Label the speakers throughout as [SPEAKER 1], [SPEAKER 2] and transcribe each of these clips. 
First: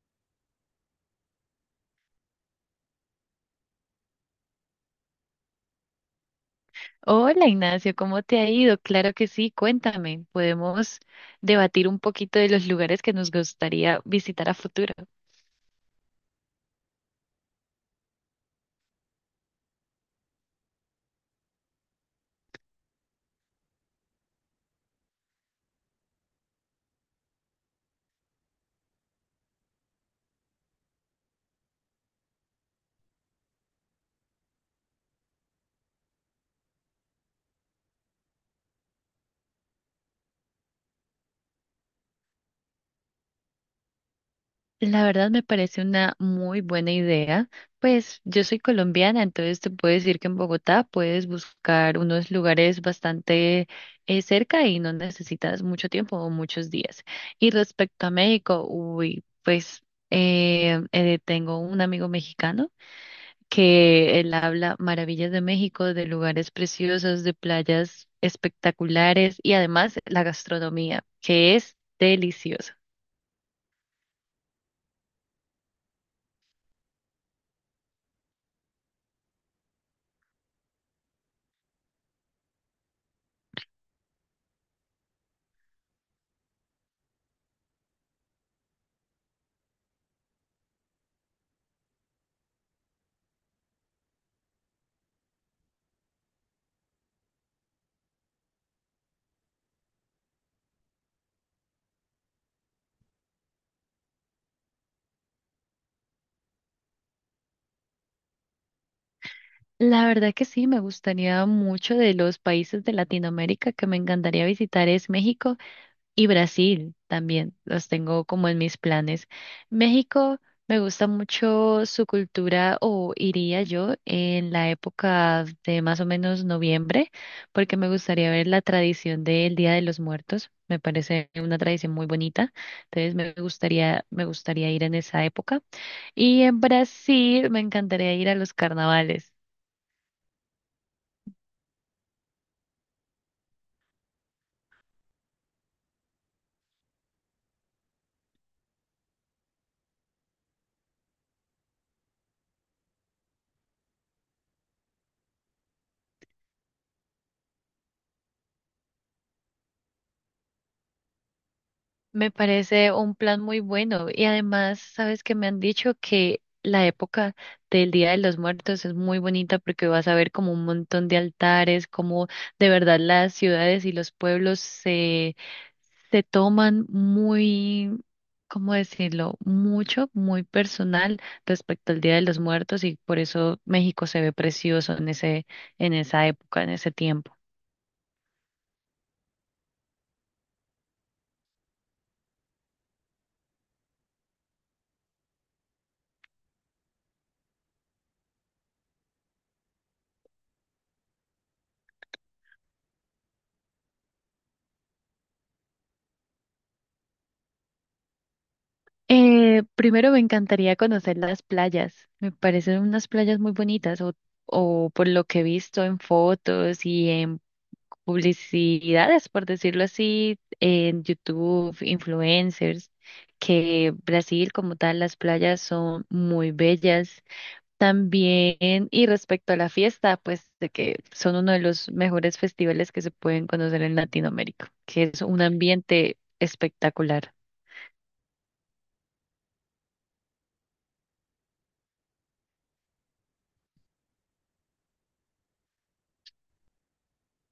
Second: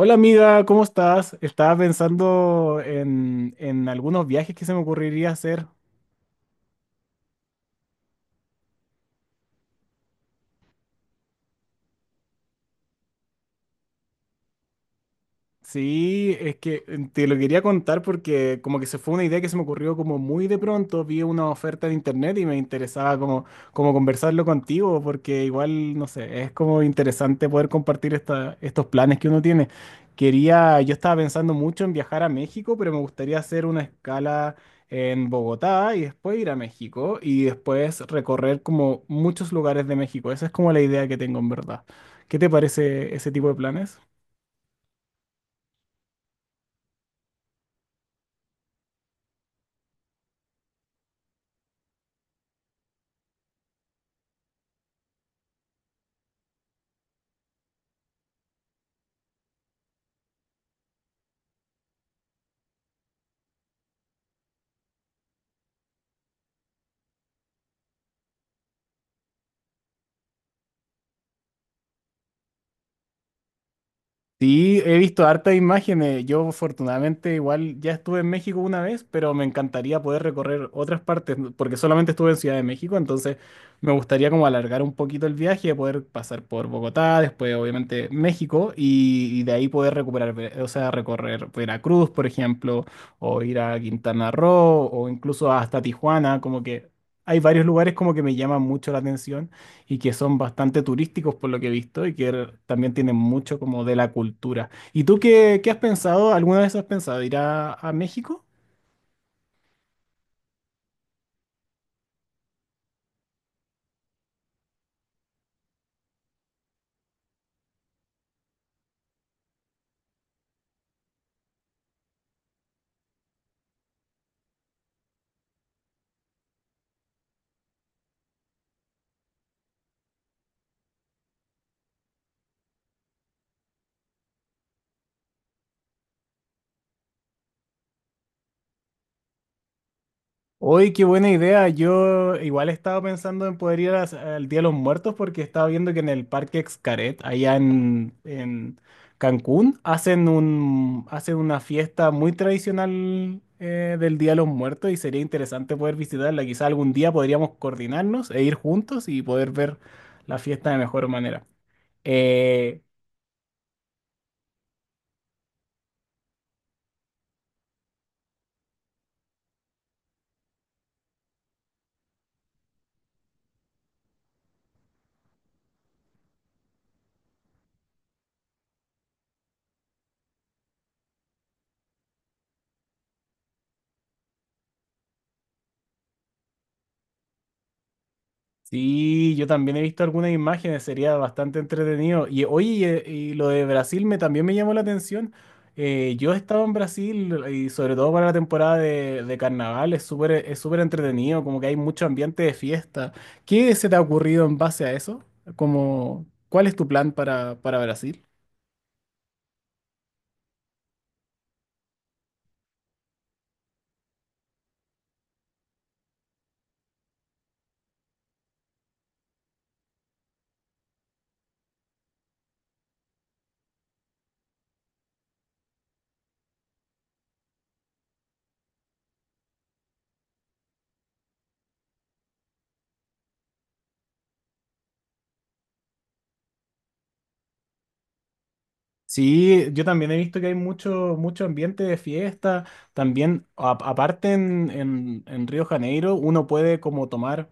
[SPEAKER 1] Hola amiga, ¿cómo estás? Estaba pensando en algunos viajes que se me ocurriría hacer.
[SPEAKER 2] Hola Ignacio, ¿cómo te ha ido? Claro que sí, cuéntame. Podemos debatir un poquito de los lugares que nos gustaría visitar a futuro.
[SPEAKER 1] Sí, es que te lo quería contar porque como que se fue una idea que se me ocurrió como muy de pronto, vi una oferta de internet y me interesaba como, como conversarlo contigo porque igual, no sé, es como interesante poder compartir esta, estos planes que uno tiene. Quería, yo estaba pensando mucho en viajar a México, pero me gustaría hacer una escala en Bogotá y después ir a México y después recorrer como muchos lugares de México. Esa es como la idea que tengo en verdad. ¿Qué te parece ese tipo de planes?
[SPEAKER 2] La verdad me parece una muy buena idea. Pues yo soy colombiana, entonces te puedo decir que en Bogotá puedes buscar unos lugares bastante cerca y no necesitas mucho tiempo o muchos días. Y respecto a México, uy, pues tengo un amigo mexicano que él habla maravillas de México, de lugares preciosos, de playas espectaculares y además la gastronomía, que es deliciosa.
[SPEAKER 1] Sí, he visto hartas imágenes. Yo afortunadamente igual ya estuve en México una vez, pero me encantaría poder recorrer otras partes, ¿no? Porque solamente estuve en Ciudad de México, entonces me gustaría como alargar un poquito el viaje, poder pasar por Bogotá, después obviamente México, y de ahí poder recuperar, o sea, recorrer Veracruz, por ejemplo, o ir a Quintana Roo, o incluso hasta Tijuana, como que hay varios lugares como que me llaman mucho la atención y que son bastante turísticos por lo que he visto y que también tienen mucho como de la cultura. ¿Y tú qué, qué has pensado? ¿Alguna vez has pensado ir a México?
[SPEAKER 2] La verdad que sí, me gustaría mucho. De los países de Latinoamérica que me encantaría visitar es México. Y Brasil también, los tengo como en mis planes. México, me gusta mucho su cultura. O iría yo en la época de más o menos noviembre, porque me gustaría ver la tradición del Día de los Muertos. Me parece una tradición muy bonita, entonces me gustaría ir en esa época. Y en Brasil me encantaría ir a los carnavales.
[SPEAKER 1] Hoy, qué buena idea. Yo igual estaba pensando en poder al Día de los Muertos porque estaba viendo que en el Parque Xcaret, allá en Cancún, hacen un, hacen una fiesta muy tradicional del Día de los Muertos y sería interesante poder visitarla. Quizá algún día podríamos coordinarnos e ir juntos y poder ver la fiesta de mejor manera.
[SPEAKER 2] Me
[SPEAKER 1] Eh,
[SPEAKER 2] parece un plan muy bueno y además, sabes que me han dicho que la época del Día de los Muertos es muy bonita porque vas a ver como un montón de altares, como de verdad las ciudades y los pueblos se toman muy, ¿cómo decirlo? Mucho, muy personal respecto al Día de los Muertos, y por eso México se ve precioso en en esa época, en ese tiempo.
[SPEAKER 1] Sí, yo también he visto algunas imágenes, sería bastante entretenido. Y oye, y lo de Brasil me, también me llamó la atención. Yo he estado en Brasil y sobre todo para la temporada de carnaval es súper entretenido, como que hay mucho ambiente de fiesta. ¿Qué se te ha ocurrido en base a eso? Como, ¿cuál es tu plan para Brasil?
[SPEAKER 2] Primero me encantaría conocer las playas. Me parecen unas playas muy o por lo que he visto en fotos y en publicidades, por decirlo así, en YouTube, influencers, que Brasil como tal, las playas son muy bellas. También, y respecto a la fiesta, pues de que son uno de los mejores festivales que se pueden conocer en Latinoamérica, que es un ambiente espectacular.
[SPEAKER 1] Sí, yo también he visto que hay mucho, mucho ambiente de fiesta. También, aparte en, en Río Janeiro, uno puede como tomar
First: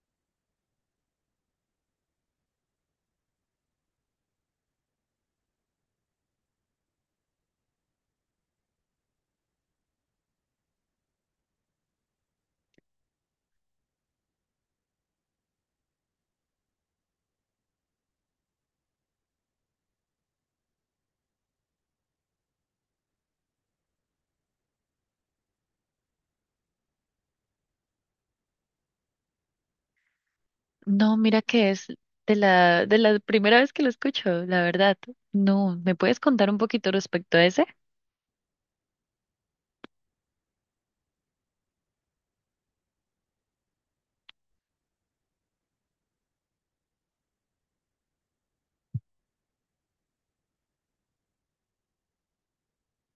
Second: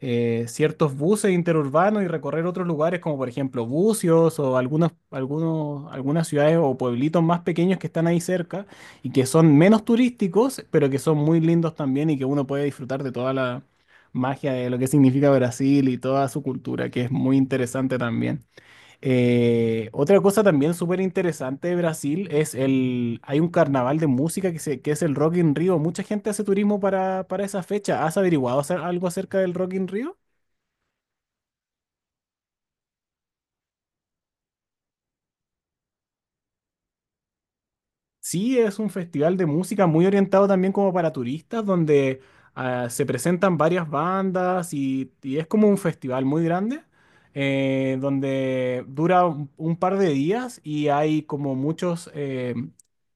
[SPEAKER 1] ciertos buses interurbanos y recorrer otros lugares, como por ejemplo Bucios o algunos, algunos, algunas ciudades o pueblitos más pequeños que están ahí cerca y que son menos turísticos, pero que son muy lindos también y que uno puede disfrutar de toda la magia de lo que significa Brasil y toda su cultura, que es muy interesante también. Otra cosa también súper interesante de Brasil es el, hay un carnaval de música que es el Rock in Rio. Mucha gente hace turismo para esa fecha. ¿Has averiguado algo acerca del Rock in Rio?
[SPEAKER 2] No, mira que es de la primera vez que lo escucho, la verdad. No, ¿me puedes contar un poquito respecto a ese?
[SPEAKER 1] Sí, es un festival de música muy orientado también como para turistas, donde se presentan varias bandas y es como un festival muy grande, donde dura un par de días y hay como muchos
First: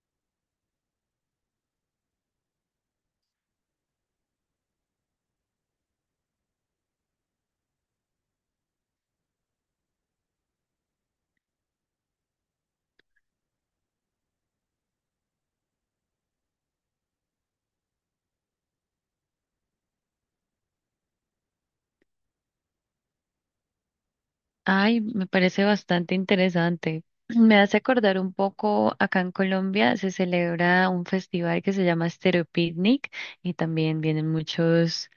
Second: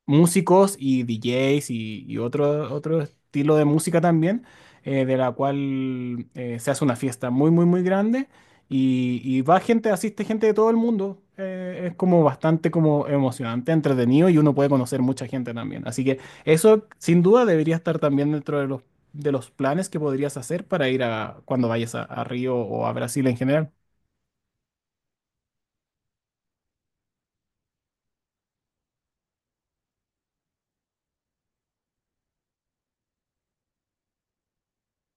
[SPEAKER 1] músicos y DJs y otro, otro estilo de música también, de la cual se hace una fiesta muy, muy, muy grande y va gente, asiste gente de todo el mundo. Es como bastante como emocionante, entretenido y uno puede conocer mucha gente también. Así que eso sin duda debería estar también dentro de los planes que podrías hacer para ir a cuando vayas a Río o a Brasil en general.
[SPEAKER 2] Ay, me parece bastante interesante. Me hace acordar un poco, acá en Colombia se celebra un festival que se llama Stereo Picnic y también vienen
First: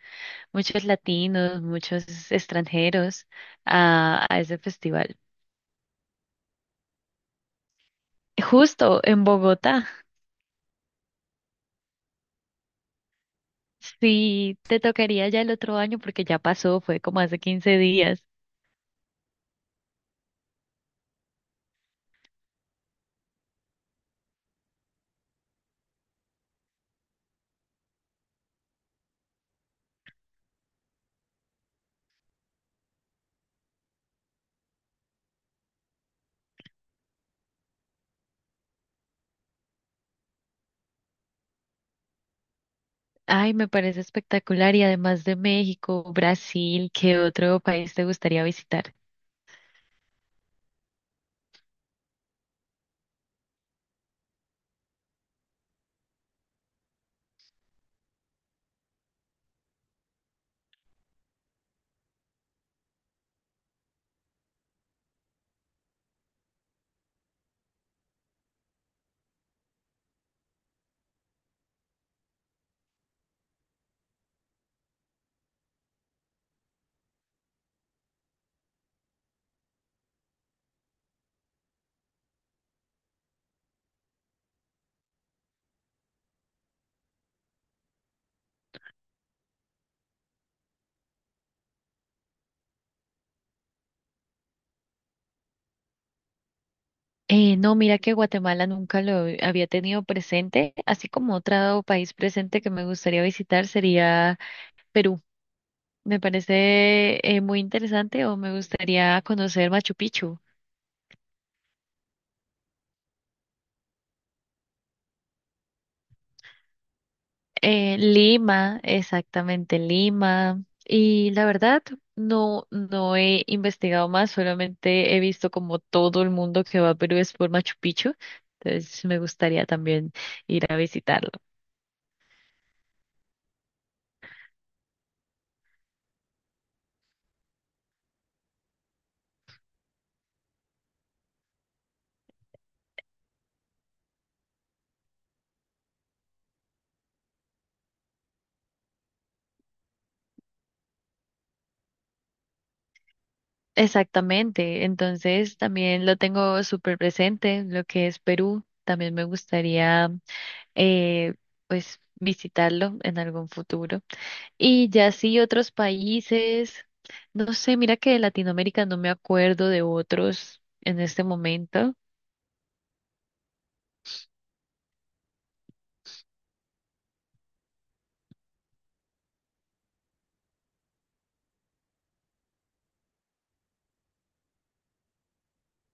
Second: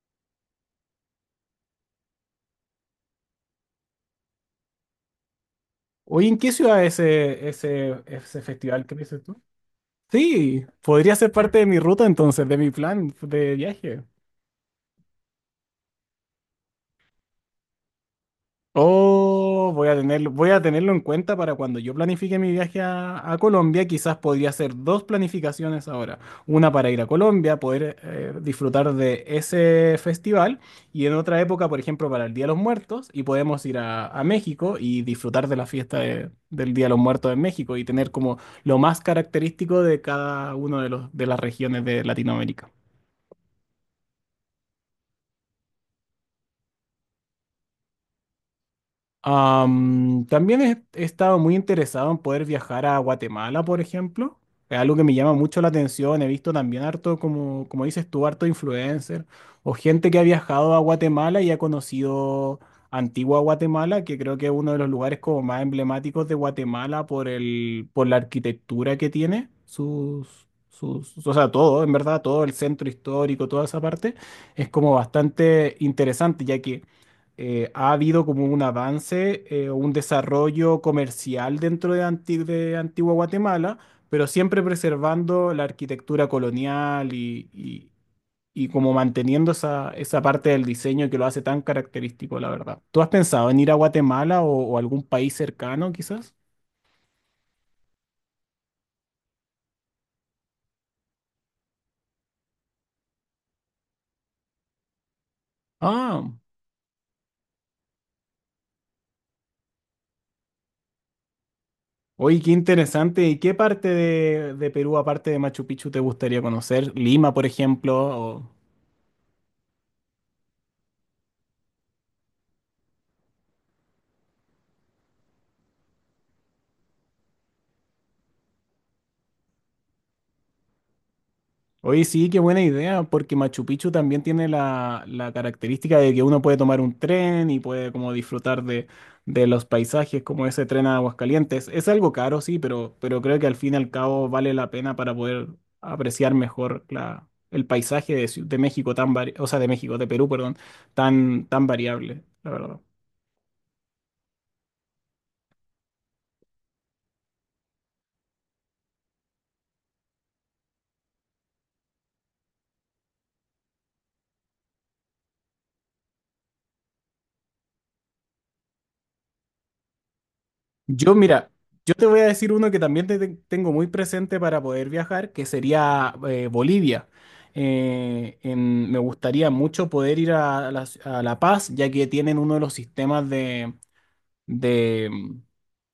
[SPEAKER 2] muchos latinos, muchos extranjeros a ese festival.
[SPEAKER 1] Oye, ¿en qué ciudad es ese, ese, ese festival que
[SPEAKER 2] Justo
[SPEAKER 1] dices
[SPEAKER 2] en
[SPEAKER 1] tú?
[SPEAKER 2] Bogotá.
[SPEAKER 1] Sí, podría ser parte de mi ruta entonces, de mi plan de viaje.
[SPEAKER 2] Sí, te tocaría ya el otro año porque ya pasó, fue como hace 15 días.
[SPEAKER 1] Oh, voy a tenerlo en cuenta para cuando yo planifique mi viaje a Colombia. Quizás podría hacer dos planificaciones ahora. Una para ir a Colombia, poder disfrutar de ese festival. Y en otra época, por ejemplo, para el Día de los Muertos. Y podemos ir a México y disfrutar de la fiesta del Día de los Muertos en México y tener como lo más característico de cada uno de los, de las regiones de Latinoamérica.
[SPEAKER 2] Ay, me parece espectacular. Y además de México, Brasil, ¿qué otro país te gustaría visitar?
[SPEAKER 1] Am, también he, he estado muy interesado en poder viajar a Guatemala, por ejemplo. Es algo que me llama mucho la atención. He visto también harto, como, como dices tú, harto influencer o gente que ha viajado a Guatemala y ha conocido Antigua Guatemala, que creo que es uno de los lugares como más emblemáticos de Guatemala por el, por la arquitectura que tiene, sus, sus, o sea, todo, en verdad, todo el centro histórico, toda esa parte, es como bastante interesante, ya que ha habido como un avance o un desarrollo comercial dentro de, de Antigua Guatemala, pero siempre preservando la arquitectura colonial y como manteniendo esa, esa parte del diseño que lo hace tan característico, la verdad. ¿Tú has pensado en ir a Guatemala o algún país cercano, quizás?
[SPEAKER 2] No, mira que Guatemala nunca lo había tenido presente, así como otro país presente que me gustaría visitar sería Perú. Me
[SPEAKER 1] Ah,
[SPEAKER 2] parece muy interesante, o me gustaría conocer Machu Picchu.
[SPEAKER 1] oye, qué interesante. ¿Y qué parte de Perú, aparte de Machu Picchu, te gustaría conocer? Lima, por ejemplo. O-
[SPEAKER 2] Lima, exactamente Lima. Y la verdad, no he investigado más, solamente he visto como todo el mundo que va a Perú es por Machu Picchu. Entonces me gustaría también ir a visitarlo.
[SPEAKER 1] Oye, sí, qué buena idea, porque Machu Picchu también tiene la, la característica de que uno puede tomar un tren y puede como disfrutar de los paisajes, como ese tren a Aguascalientes. Es algo caro, sí, pero creo que al fin y al cabo vale la pena para poder apreciar mejor la, el paisaje de, de México tan o sea, de México, de Perú, perdón, tan, tan variable, la verdad.
[SPEAKER 2] Exactamente. Entonces también lo tengo súper presente, lo que es Perú. También me gustaría eh, pues visitarlo en algún futuro. Y ya sí, otros países, no sé, mira que de Latinoamérica no me acuerdo de otros en
[SPEAKER 1] Yo,
[SPEAKER 2] este
[SPEAKER 1] mira, yo
[SPEAKER 2] momento.
[SPEAKER 1] te voy a decir uno que también tengo muy presente para poder viajar, que sería Bolivia. Me gustaría mucho poder ir a La Paz, ya que tienen uno de los sistemas de, de, mm,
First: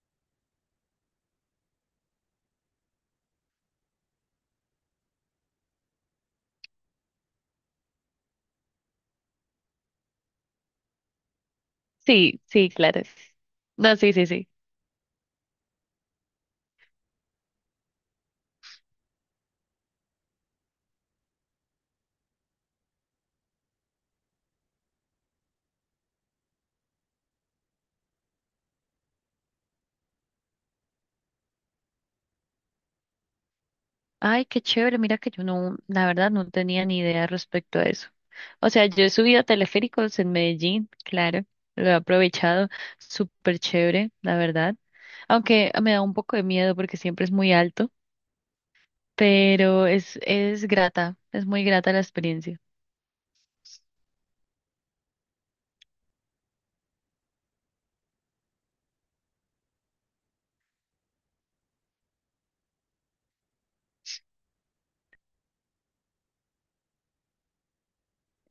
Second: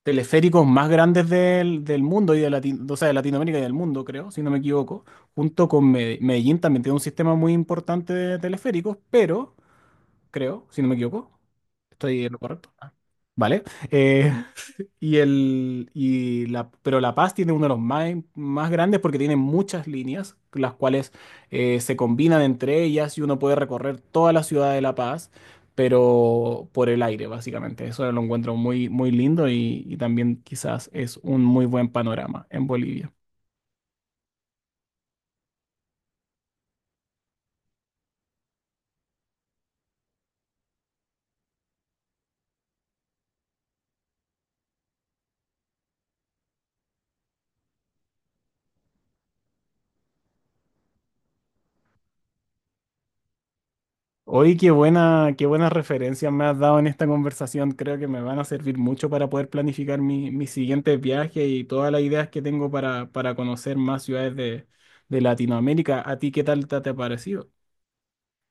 [SPEAKER 1] teleféricos más grandes del mundo y de, o sea, de Latinoamérica y del mundo, creo, si no me equivoco. Junto con Medellín también tiene un sistema muy importante de teleféricos, pero creo, si no me equivoco. Estoy en lo
[SPEAKER 2] Sí, sí,
[SPEAKER 1] correcto. Ah,
[SPEAKER 2] claro.
[SPEAKER 1] vale.
[SPEAKER 2] No, sí, sí,
[SPEAKER 1] Eh,
[SPEAKER 2] sí.
[SPEAKER 1] y el, y la, pero La Paz tiene uno de los más, más grandes porque tiene muchas líneas, las cuales se combinan entre ellas y uno puede recorrer toda la ciudad de La Paz, pero por el aire, básicamente. Eso lo encuentro muy, muy lindo y también quizás es un muy buen panorama en Bolivia.
[SPEAKER 2] Ay, qué chévere, mira que yo no, la verdad no tenía ni idea respecto a eso. O sea, yo he subido a teleféricos en Medellín, claro, lo he aprovechado, súper chévere, la verdad. Aunque me da un poco de miedo porque siempre es muy alto, pero es grata, es muy grata la experiencia.
[SPEAKER 1] Oye, qué buena, qué buenas referencias me has dado en esta conversación. Creo que me van a servir mucho para poder planificar mi, mis siguientes viajes y todas las ideas que tengo para conocer más ciudades de Latinoamérica. ¿A ti qué tal te, te ha parecido?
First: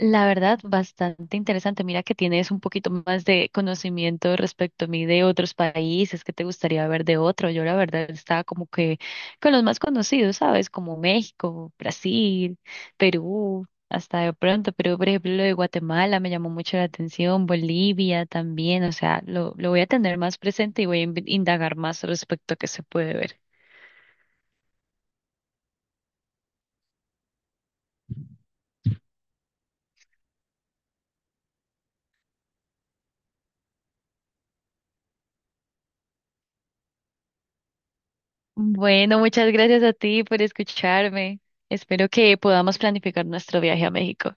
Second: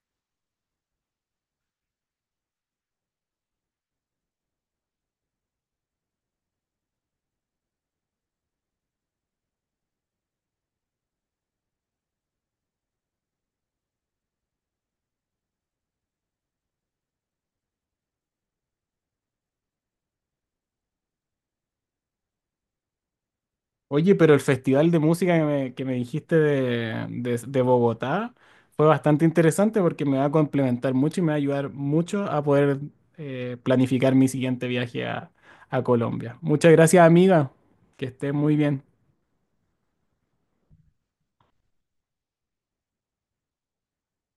[SPEAKER 2] La verdad, bastante interesante. Mira que tienes un poquito más de conocimiento respecto a mí de otros países que te gustaría ver de otro. Yo la verdad estaba como que con los más conocidos, ¿sabes? Como México, Brasil, Perú, hasta de pronto. Pero por ejemplo lo de Guatemala me llamó mucho la atención, Bolivia también. O sea, lo voy a tener más presente y voy a indagar más respecto a qué se puede ver.
[SPEAKER 1] Oye, pero el festival de música que me dijiste de, de Bogotá fue bastante interesante porque me va a complementar mucho y me va a ayudar mucho a poder planificar mi siguiente viaje a Colombia. Muchas gracias, amiga. Que estés muy bien.
[SPEAKER 2] Bueno, muchas gracias a ti por escucharme. Espero que podamos planificar nuestro viaje a México.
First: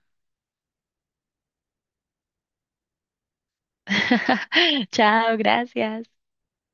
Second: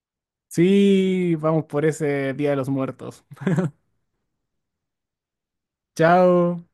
[SPEAKER 1] Sí, vamos por ese Día de los Muertos.
[SPEAKER 2] Chao, gracias.
[SPEAKER 1] Chao.